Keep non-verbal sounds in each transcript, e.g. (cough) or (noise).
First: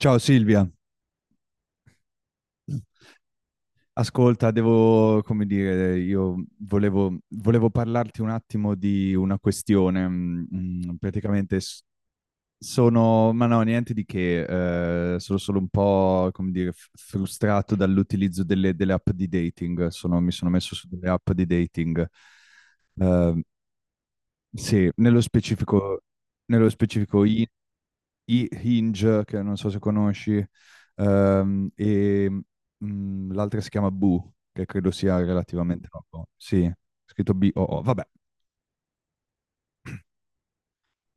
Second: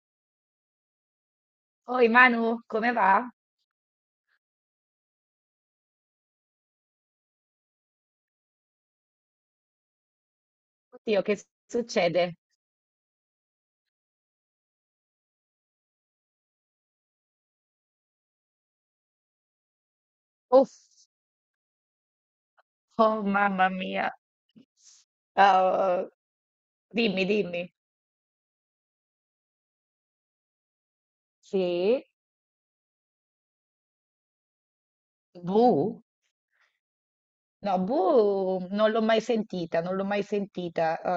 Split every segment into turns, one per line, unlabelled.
Ciao Silvia,
Oi Manu, come va?
ascolta, io volevo parlarti un attimo di una questione.
Oddio, che
Praticamente
succede?
sono, ma no, niente di che, sono solo un po', frustrato dall'utilizzo delle app di dating. Mi sono messo su delle
Uff,
app di dating.
oh
Eh,
mamma mia.
sì,
Ah,
nello specifico
dimmi, dimmi.
i Hinge, che non so se conosci,
Sì?
e l'altra si chiama Boo, che credo sia relativamente
Bu?
nuovo. Sì, scritto
No,
Boo. Vabbè,
Boo non l'ho mai sentita, non l'ho mai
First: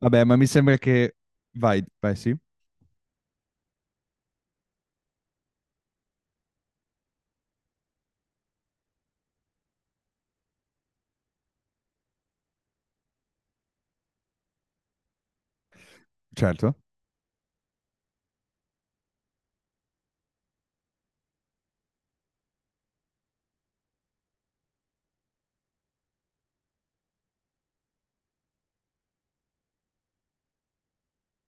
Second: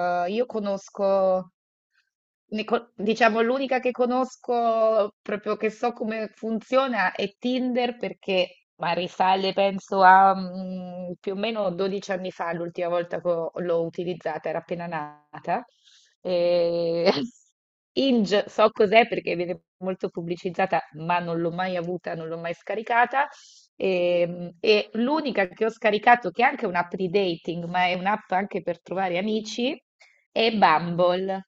vabbè, ma mi
Io
sembra che...
conosco,
Vai, vai, sì,
diciamo, l'unica che conosco proprio che so come funziona è Tinder perché, ma risale penso a più o meno 12 anni fa, l'ultima volta che l'ho utilizzata, era appena nata.
certo.
E... (laughs) Inge so cos'è perché viene molto pubblicizzata, ma non l'ho mai avuta, non l'ho mai scaricata. E l'unica che ho scaricato, che è anche un'app di dating, ma è un'app anche per trovare amici, è Bumble.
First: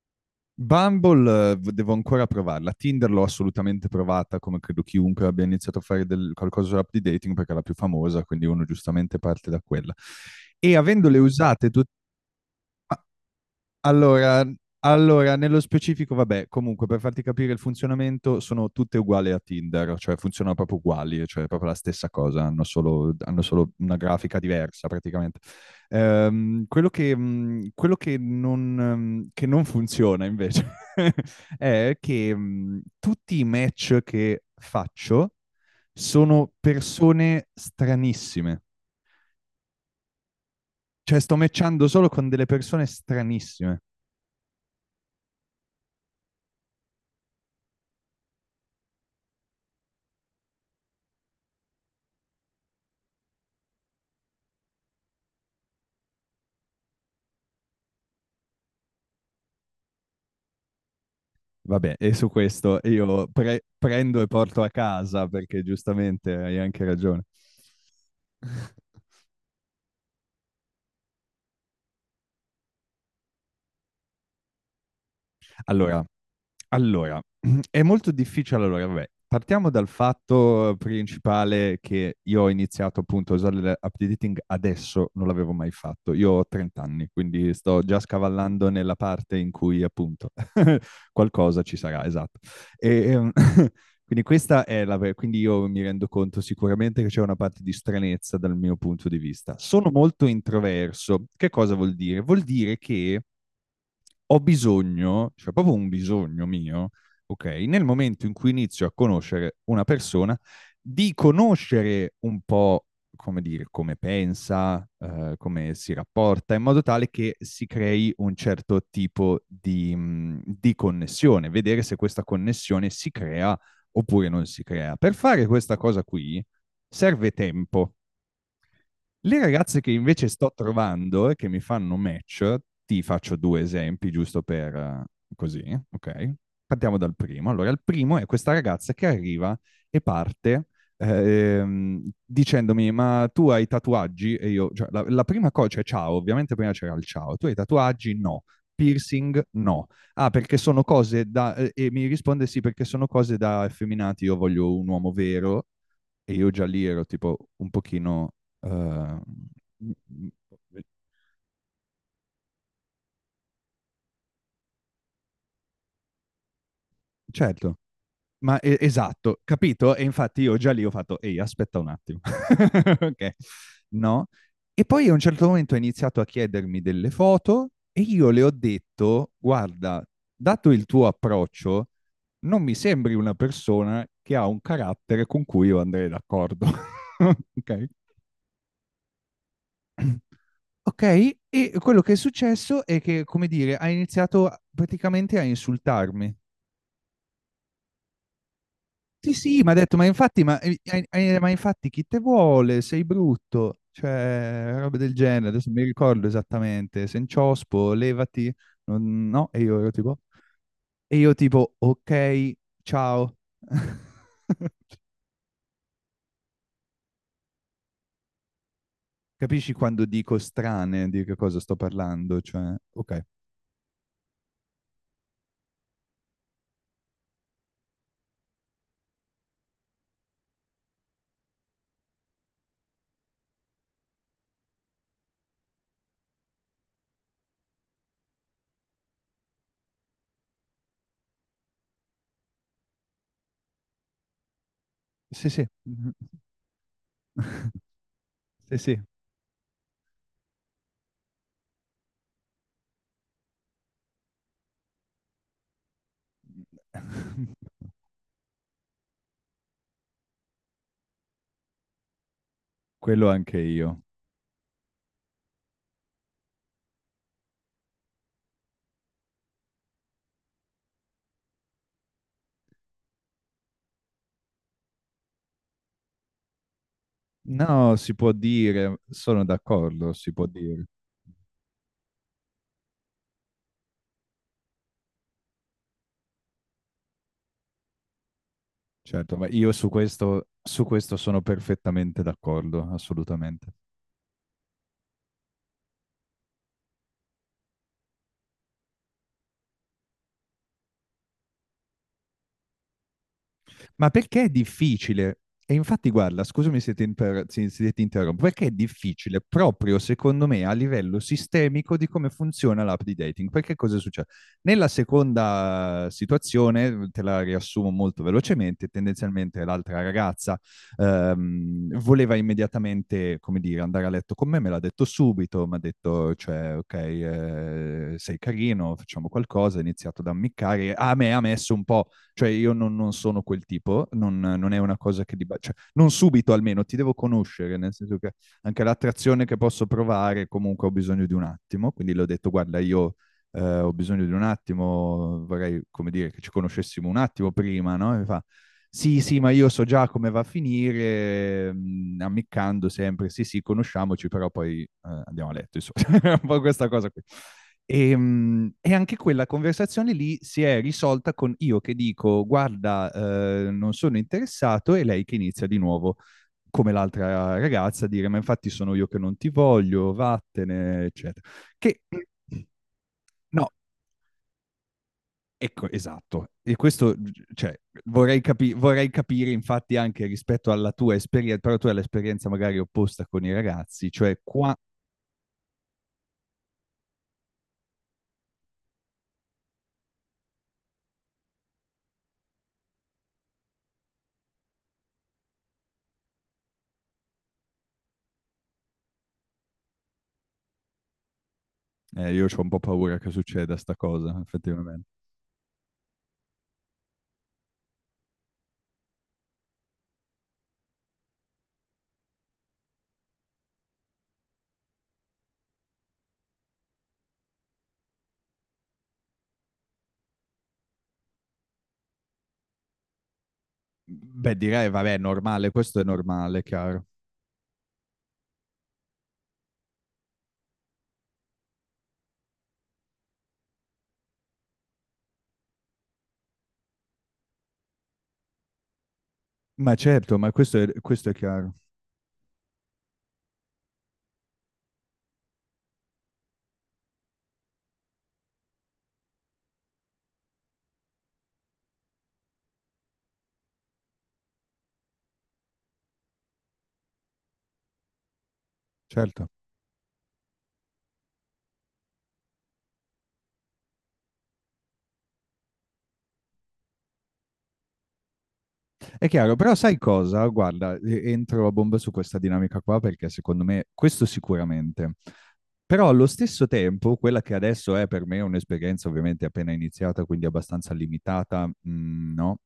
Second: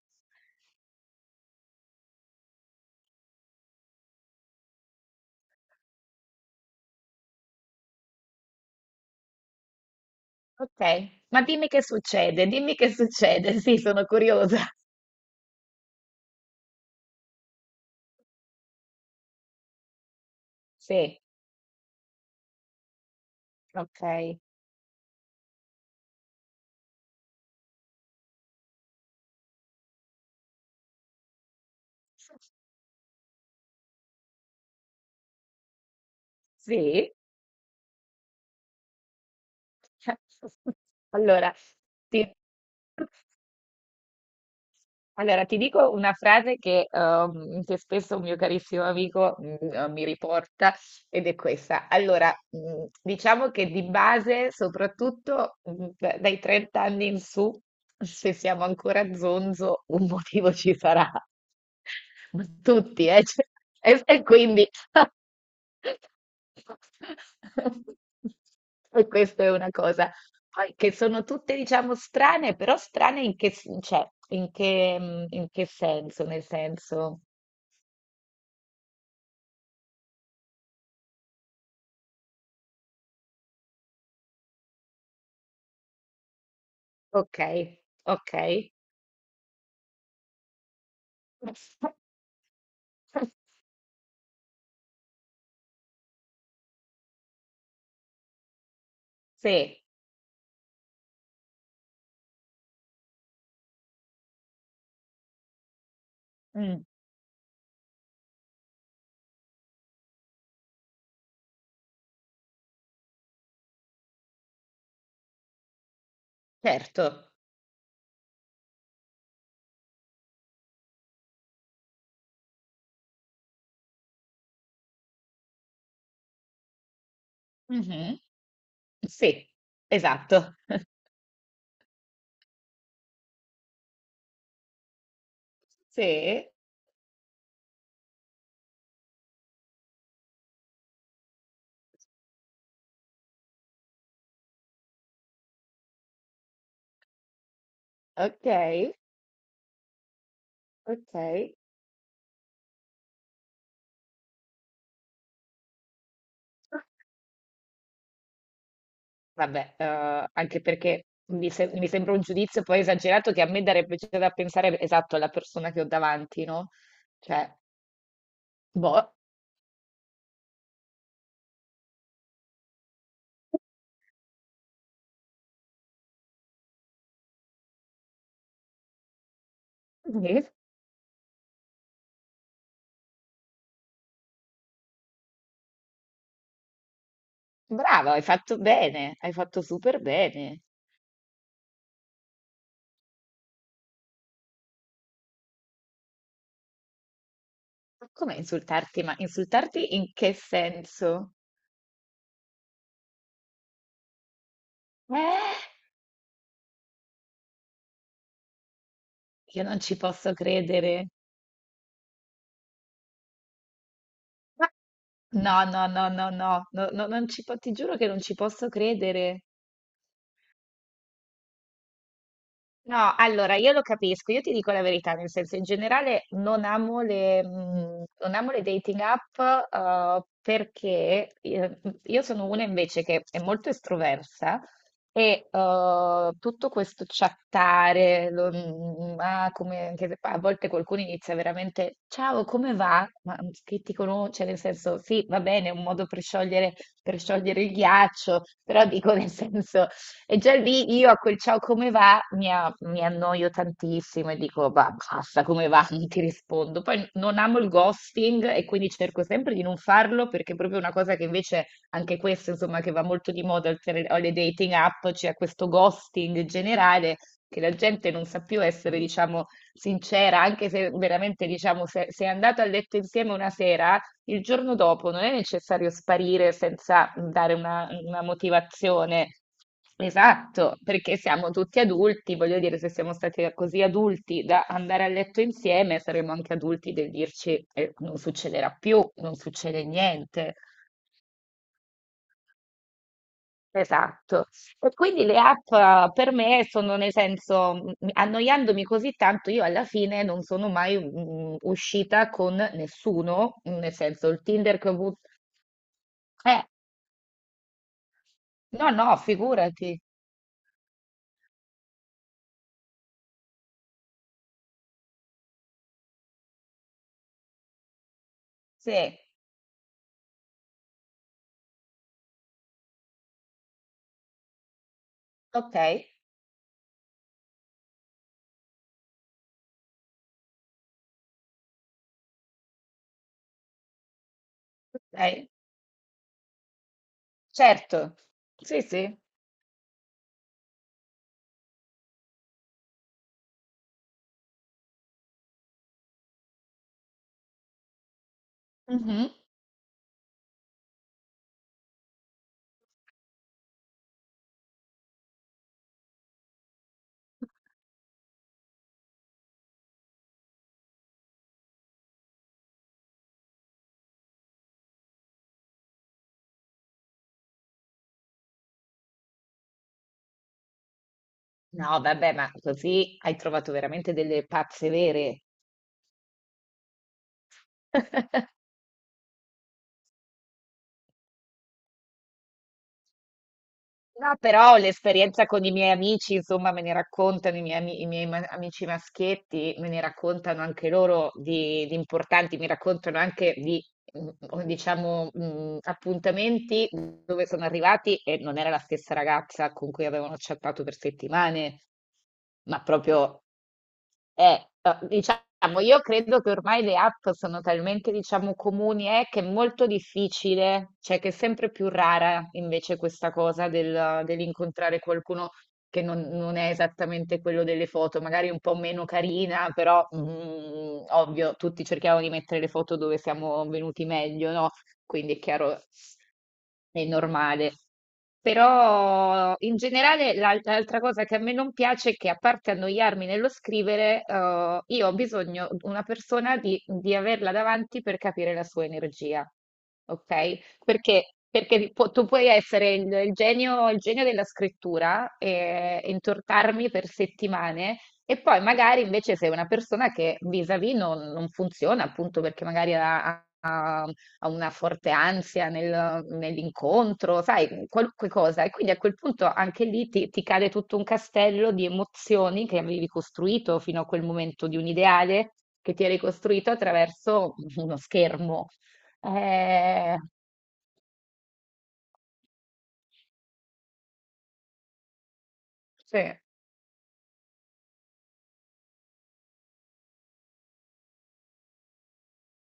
Bumble devo ancora provarla. Tinder l'ho assolutamente provata, come credo chiunque abbia iniziato a fare qualcosa sull'app di dating, perché è la più famosa, quindi uno giustamente parte da quella. E
Ok,
avendole
ma
usate tutte...
dimmi che succede, (laughs) sì, sono
Allora,
curiosa.
allora, nello specifico, vabbè, comunque per farti capire il funzionamento sono tutte uguali a Tinder, cioè funzionano proprio
Sì,
uguali, cioè è proprio la stessa cosa, hanno solo una grafica
ok.
diversa praticamente. Quello che, quello che non funziona invece (laughs) è che tutti i match che faccio sono
Sì.
persone stranissime,
(laughs)
cioè sto
Allora,
matchando solo con
ti-
delle persone
(laughs)
stranissime.
Allora, ti dico una frase che spesso un mio carissimo amico, mi riporta ed è questa. Allora, diciamo che di base, soprattutto, mhmm, d dai 30 anni in su, se siamo ancora zonzo, un motivo ci sarà. (laughs)
Vabbè, e su
Ma
questo
tutti,
io
cioè e
prendo
e
e porto
quindi
a casa perché giustamente hai anche ragione.
(laughs)
(laughs)
e questa è una cosa. Poi che sono tutte, diciamo, strane, però strane in che, cioè, in che, in che
Allora,
senso? Nel
allora,
senso,
(clears throat) è molto difficile. Allora, vabbè, partiamo dal fatto principale che io ho iniziato appunto a usare l'app di dating adesso, non l'avevo mai fatto. Io ho 30 anni,
ok,
quindi sto già
ok,
scavallando nella parte in cui appunto (laughs) qualcosa ci sarà,
(laughs)
esatto. E, ehm, (laughs) quindi questa è la... Quindi io mi rendo conto sicuramente che c'è una parte di stranezza dal mio punto di vista.
sì,
Sono molto introverso. Che cosa vuol dire? Vuol dire che ho bisogno, cioè proprio un bisogno
mm,
mio, ok, nel momento in cui inizio a conoscere una persona, di conoscere un po' come dire, come pensa, come si rapporta, in modo
certo,
tale che si crei un certo tipo di di connessione, vedere se questa connessione si crea oppure non si crea. Per fare questa cosa qui serve tempo,
mhm,
le
sì,
ragazze che invece sto
esatto,
trovando e che mi fanno match, ti faccio due esempi giusto per così, ok?
sì,
Partiamo dal primo. Allora, il primo è questa ragazza che arriva e parte dicendomi: Ma tu hai tatuaggi? E io, cioè, la prima cosa, cioè, ciao, ovviamente prima c'era il ciao, tu hai tatuaggi? No.
ok,
Piercing? No. Ah, perché sono cose da...
ok,
E mi risponde sì, perché sono cose da effeminati, io voglio un uomo vero e io già lì ero tipo un pochino... eh,
vabbè, anche perché mi, se- mi sembra un giudizio poi esagerato che a me darebbe già da pensare esatto alla persona che ho davanti, no? Cioè,
certo, ma
boh.
esatto, capito? E infatti io già lì ho fatto, ehi, aspetta un attimo. (laughs) Ok, no? E poi a un certo momento ha iniziato a chiedermi delle foto e io le ho detto, guarda,
(laughs)
dato il tuo approccio, non mi sembri una persona che ha un carattere con cui io andrei d'accordo. (laughs) Ok?
Brava, hai fatto bene, hai fatto super bene.
Ok, e quello che è successo è che, come dire, ha iniziato praticamente a insultarmi.
Ma come insultarti? Ma
Sì, sì, mi ha
insultarti
detto, ma
in che
infatti,
senso?
ma infatti chi te vuole? Sei brutto, cioè, roba del genere,
Eh?
adesso non mi ricordo esattamente, senciospo, levati, no? E
Io non
io ero
ci
tipo,
posso credere.
e io tipo, ok, ciao.
Ma-
(laughs)
No, no, no, no, no, no, no, non ci po- ti giuro che non ci posso credere.
Capisci quando dico strane di che cosa sto parlando? Cioè,
No,
ok,
allora io lo capisco, io ti dico la verità, nel senso in generale non amo le dating app, perché io sono una invece che è molto estroversa e tutto questo chattare, ah, come, anche se a volte qualcuno inizia veramente, ciao, come va? Ma che ti conosce, cioè, nel senso sì, va
sì, sì,
bene, è un modo per sciogliere il
(laughs)
ghiaccio,
sì,
però
sì.
dico nel senso... E già lì io a quel ciao come va mi annoio tantissimo e dico, va, basta, come va? (laughs) Non ti rispondo. Poi non amo il
(laughs)
ghosting e quindi cerco sempre di non farlo perché è proprio una cosa che invece anche questo, insomma, che va
Quello
molto di
anche
moda
io.
oltre alle dating app, c'è questo ghosting generale che la gente non sa più essere, diciamo, sincera, anche se veramente, diciamo, se è andato a letto insieme una sera, il giorno dopo non è necessario sparire senza dare una,
No, si
una
può dire,
motivazione.
sono d'accordo, si può
Esatto,
dire.
perché siamo tutti adulti, voglio dire, se siamo stati così adulti da andare a letto insieme, saremo anche adulti del dirci, non succederà più, non
Certo, ma io
succede
su questo,
niente.
su questo sono perfettamente d'accordo, assolutamente.
Esatto. E quindi le app, per me sono, nel senso, annoiandomi così tanto, io alla fine non sono mai uscita con nessuno, nel
Ma
senso, il
perché è
Tinder che ho avuto.
difficile? E infatti, guarda,
Eh,
scusami se ti interrompo, perché è
no, no,
difficile
figurati.
proprio secondo me a livello sistemico di come funziona l'app di dating? Perché cosa succede? Nella seconda situazione, te la riassumo molto velocemente,
Sì,
tendenzialmente l'altra ragazza voleva immediatamente, come dire, andare a letto con me, me l'ha detto subito, mi
ok,
ha detto, cioè, ok, sei carino, facciamo qualcosa, ha iniziato ad ammiccare, a me ha messo un po'. Cioè io non sono quel tipo, non è una cosa che...
ok,
Cioè, non subito almeno, ti devo conoscere, nel
certo.
senso che
Sì,
anche
sì.
l'attrazione che posso provare comunque ho bisogno di un attimo, quindi le ho detto guarda io ho bisogno di un attimo, vorrei, come dire, che ci conoscessimo un attimo prima, no? E mi fa, sì,
Mhm.
sì, ma io so già come va a finire, mm, ammiccando sempre, sì, sì, conosciamoci, però poi andiamo a letto, insomma, (laughs) un po' questa cosa qui. E anche quella conversazione lì si è risolta con io che dico, guarda, non sono interessato, e lei che inizia di nuovo come l'altra ragazza, a dire ma infatti sono io che non ti voglio, vattene, eccetera.
No,
Che
vabbè, ma così hai
no,
trovato veramente delle pazze vere.
ecco, esatto. E questo, cioè,
(laughs)
vorrei capire infatti anche rispetto alla tua esperienza, però tu hai l'esperienza magari opposta con i ragazzi,
No,
cioè qua,
però l'esperienza con i miei amici, insomma, me ne raccontano i miei amici maschietti, me ne raccontano anche loro di importanti, mi raccontano anche di o diciamo, appuntamenti dove sono arrivati e non era la stessa ragazza con cui avevano chattato per settimane,
io ho un po'
ma
paura che
proprio
succeda sta cosa, effettivamente.
diciamo io credo che ormai le app sono talmente, diciamo, comuni, che è molto difficile, cioè che è sempre più rara invece questa cosa del dell'incontrare qualcuno che non è esattamente quello delle foto, magari un po' meno carina, però, ovvio tutti cerchiamo di mettere le foto dove siamo venuti meglio,
Beh,
no,
direi, vabbè, è
quindi è
normale,
chiaro,
questo è normale,
è
chiaro.
normale. Però in generale l'altra cosa che a me non piace è che, a parte annoiarmi nello scrivere, io ho bisogno di una persona di averla davanti per capire la sua energia,
Ma certo, ma
okay?
questo è
Perché,
chiaro.
perché tu puoi essere il genio, il genio della scrittura, e intortarmi per settimane e poi magari invece sei una persona che vis-à-vis non funziona, appunto perché magari ha una forte ansia nell'incontro, sai, qualunque cosa. E quindi a quel
Certo,
punto anche lì ti cade tutto un castello di emozioni che avevi costruito fino a quel momento, di un ideale che ti eri costruito attraverso uno schermo.
è chiaro, però sai
Eh,
cosa? Guarda, entro a bomba su questa dinamica qua perché secondo me questo sicuramente, Però allo
Sì,
stesso tempo, quella che adesso è per me un'esperienza ovviamente appena iniziata, quindi abbastanza limitata, mm, no?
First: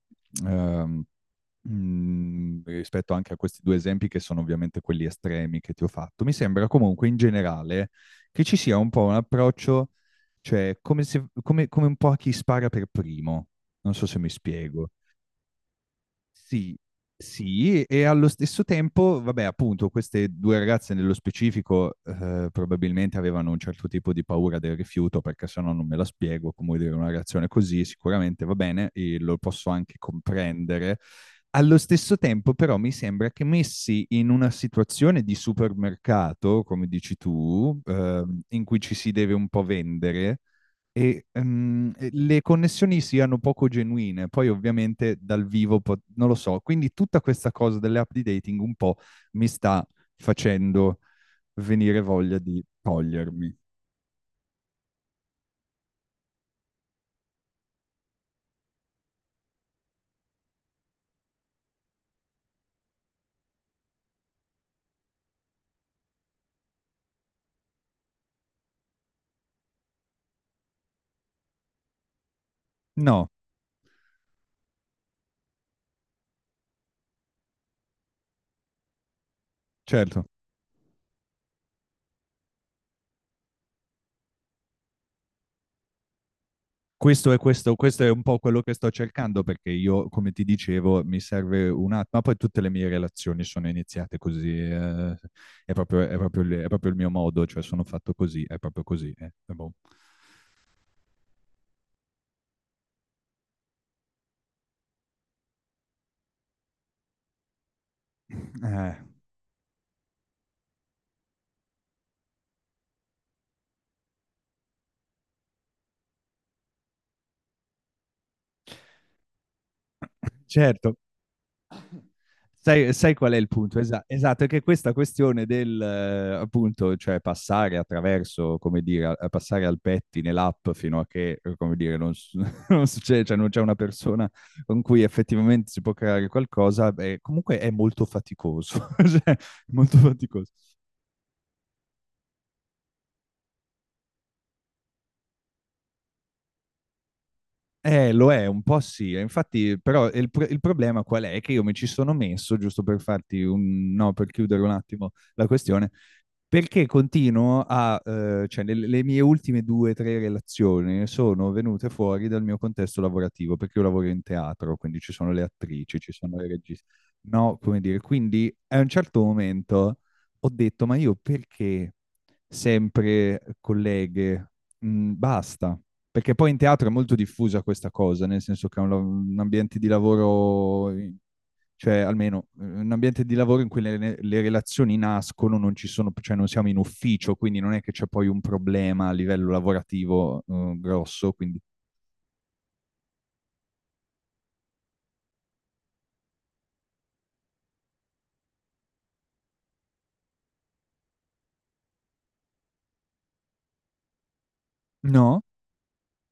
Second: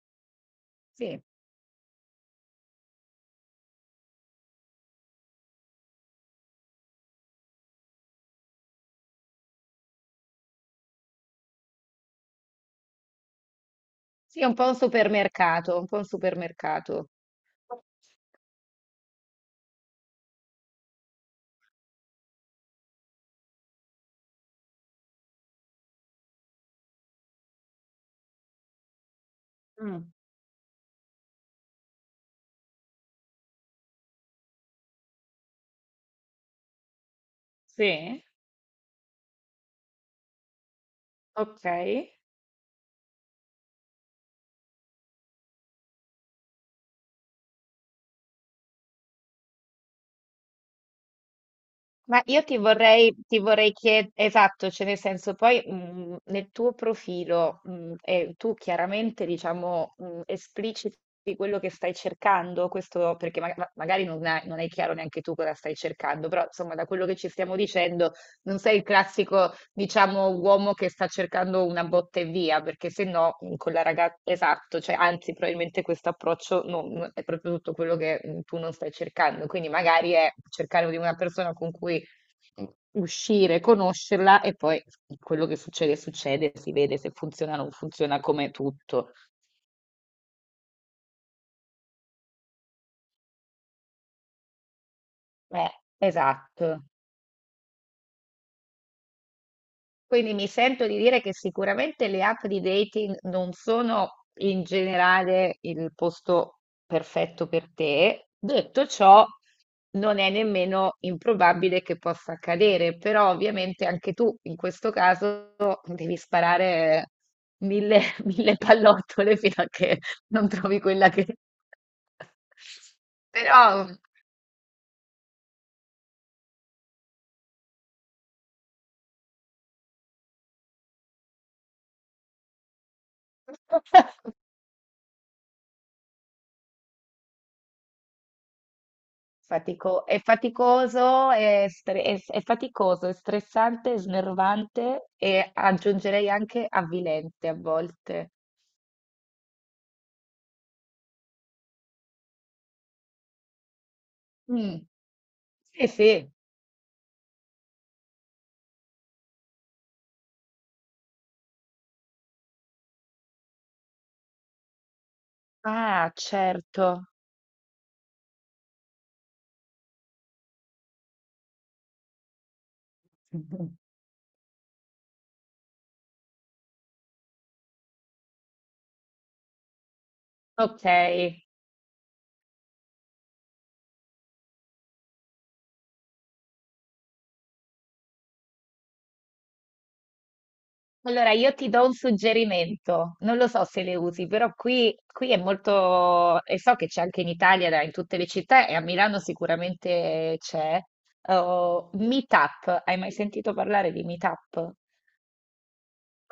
Ehm,
sì,
rispetto anche a questi due esempi che sono ovviamente quelli estremi che ti ho fatto, mi sembra comunque in generale che ci sia un po' un approccio, cioè come se- come- come un po' a chi spara per primo. Non so se mi
sì, è un po' un
spiego.
supermercato, un po' un
Sì,
supermercato.
sì, e allo stesso tempo, vabbè, appunto, queste due ragazze nello specifico probabilmente avevano un certo tipo di paura del rifiuto, perché se no non me la spiego, come dire, una reazione così sicuramente va bene e lo posso anche
Mm,
comprendere. Allo stesso tempo, però, mi sembra che messi in una situazione di supermercato, come dici tu,
Sì,
in cui ci si deve un po' vendere,
ok.
e le connessioni siano poco genuine. Poi ovviamente dal vivo non lo so. Quindi tutta questa cosa delle app di dating un po' mi sta facendo venire
Ma
voglia
io ti
di
vorrei, ti
togliermi.
vorrei chiedere, esatto, cioè nel senso poi, nel tuo profilo, e tu chiaramente, diciamo, espliciti quello che stai cercando, questo perché magari non è chiaro neanche tu cosa stai cercando, però insomma da quello che ci stiamo dicendo non sei il classico, diciamo, uomo che sta cercando una botta e via, perché se
No,
no, con la ragazza, esatto, cioè anzi probabilmente questo approccio è proprio tutto quello che tu non stai cercando, quindi magari
certo.
è cercare di una persona con cui uscire, conoscerla e poi quello che succede, succede, si vede se
Questo è,
funziona o non
questo è
funziona,
un po'
come
quello che sto
tutto.
cercando perché io, come ti dicevo, mi serve un attimo, ma poi tutte le mie relazioni sono iniziate così,
Eh,
è
esatto.
proprio il mio modo, cioè sono fatto così, è proprio così. Boh.
Quindi mi sento di dire che sicuramente le app di dating non sono, in generale, il posto perfetto per te. Detto
Eh,
ciò, non è nemmeno improbabile che possa accadere, però ovviamente anche tu in questo caso devi sparare mille, (laughs) mille pallottole fino a che non trovi
certo,
quella che... (laughs)
Sai, sai qual è il punto?
Però...
Esatto, è che questa questione del, appunto, cioè passare attraverso, come dire, a passare al pettine l'app fino a che, come dire, non, s- (laughs) non succede, cioè non c'è una persona
(laughs)
con cui effettivamente si può creare qualcosa, beh, comunque è molto faticoso, (laughs) cioè, è molto
È
faticoso.
faticoso, è faticoso, è stressante, è snervante, e aggiungerei anche avvilente a
Lo
volte.
è, un po' sì. E Infatti, però, il problema qual è? Che io mi ci sono messo, giusto per farti un... No, per chiudere un
Mm,
attimo la
sì,
questione,
sì.
perché continuo a... cioè, le mie ultime due o tre relazioni sono venute fuori dal mio contesto lavorativo, perché io lavoro in teatro, quindi ci sono le attrici, ci
Ah,
sono le registe.
certo. (laughs)
No, come dire, quindi a un certo momento ho detto, ma io perché sempre
Mhm.
colleghe? Mm, basta. Perché poi in teatro è molto diffusa questa cosa, nel senso che è un ambiente di
Ok.
lavoro, cioè almeno un ambiente di lavoro in cui le relazioni nascono, non ci sono, cioè non siamo in ufficio, quindi non è che c'è poi un problema a livello lavorativo,
Allora
grosso,
io
quindi...
ti do un suggerimento. Non lo so se le usi, però qui è molto, e so che c'è anche in Italia, in tutte le città, e a Milano sicuramente c'è. Oh, Meetup. Hai mai sentito parlare di Meetup?
No,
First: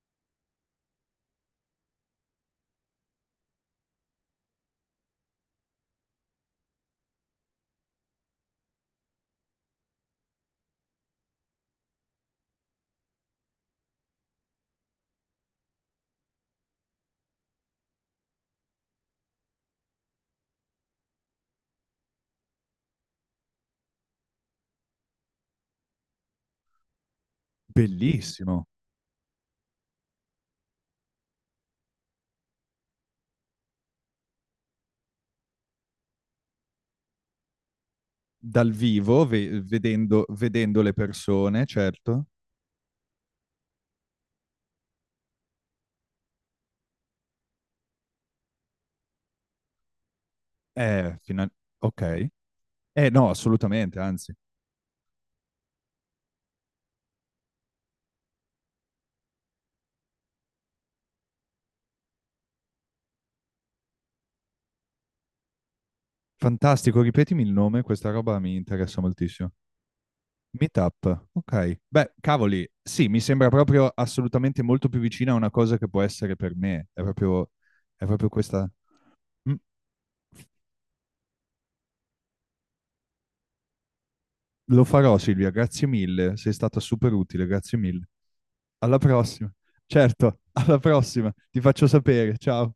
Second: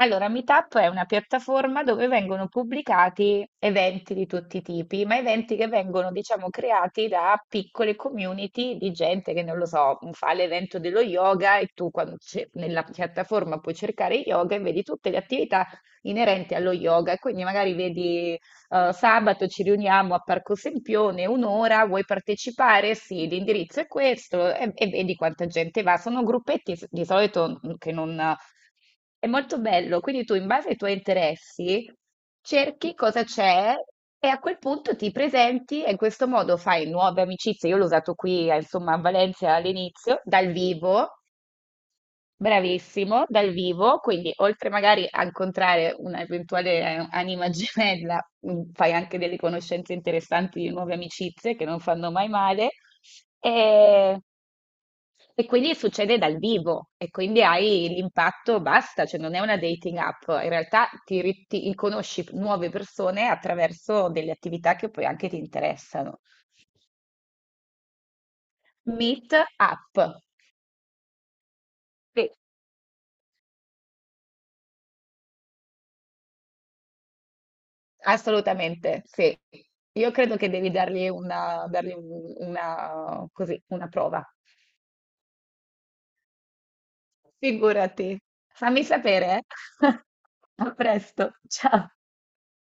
Allora, Meetup è una piattaforma dove vengono pubblicati eventi di tutti i tipi, ma eventi che vengono, diciamo, creati da piccole community di gente che, non lo so, fa l'evento dello yoga, e tu nella piattaforma puoi cercare yoga e vedi tutte le attività inerenti allo yoga. E quindi magari vedi, sabato ci riuniamo a Parco Sempione, un'ora, vuoi partecipare? Sì, l'indirizzo è questo, e vedi quanta gente va. Sono gruppetti di solito, che non
bellissimo.
è molto bello, quindi tu in base ai tuoi interessi cerchi cosa c'è e a quel punto ti presenti e in questo modo fai nuove amicizie. Io l'ho usato qui,
Dal
insomma, a
vivo,
Valencia all'inizio,
vedendo,
dal
vedendo le
vivo,
persone, certo.
bravissimo, dal vivo, quindi oltre magari a incontrare un'eventuale, anima gemella, fai anche delle conoscenze interessanti di nuove
Eh, fino-
amicizie che non fanno
ok.
mai male.
Eh no, assolutamente,
E
anzi.
e quindi succede dal vivo e quindi hai l'impatto, basta, cioè non è una dating app, in realtà ti conosci nuove persone attraverso delle attività che poi anche ti interessano.
Fantastico, ripetimi il nome, questa roba mi interessa
Meet
moltissimo.
app,
Meetup, ok. Beh,
sì,
cavoli, sì, mi sembra proprio assolutamente molto più vicina a una cosa che può essere per me. È proprio questa.
assolutamente, sì.
Mm.
Io credo che devi dargli una, così, una prova.
Lo farò, Silvia, grazie mille. Sei stata super utile, grazie mille.
Figurati. Fammi
Alla
sapere,
prossima.
eh.
Certo, (laughs)
(laughs) A
alla prossima.
presto,
Ti faccio
ciao.
sapere. Ciao.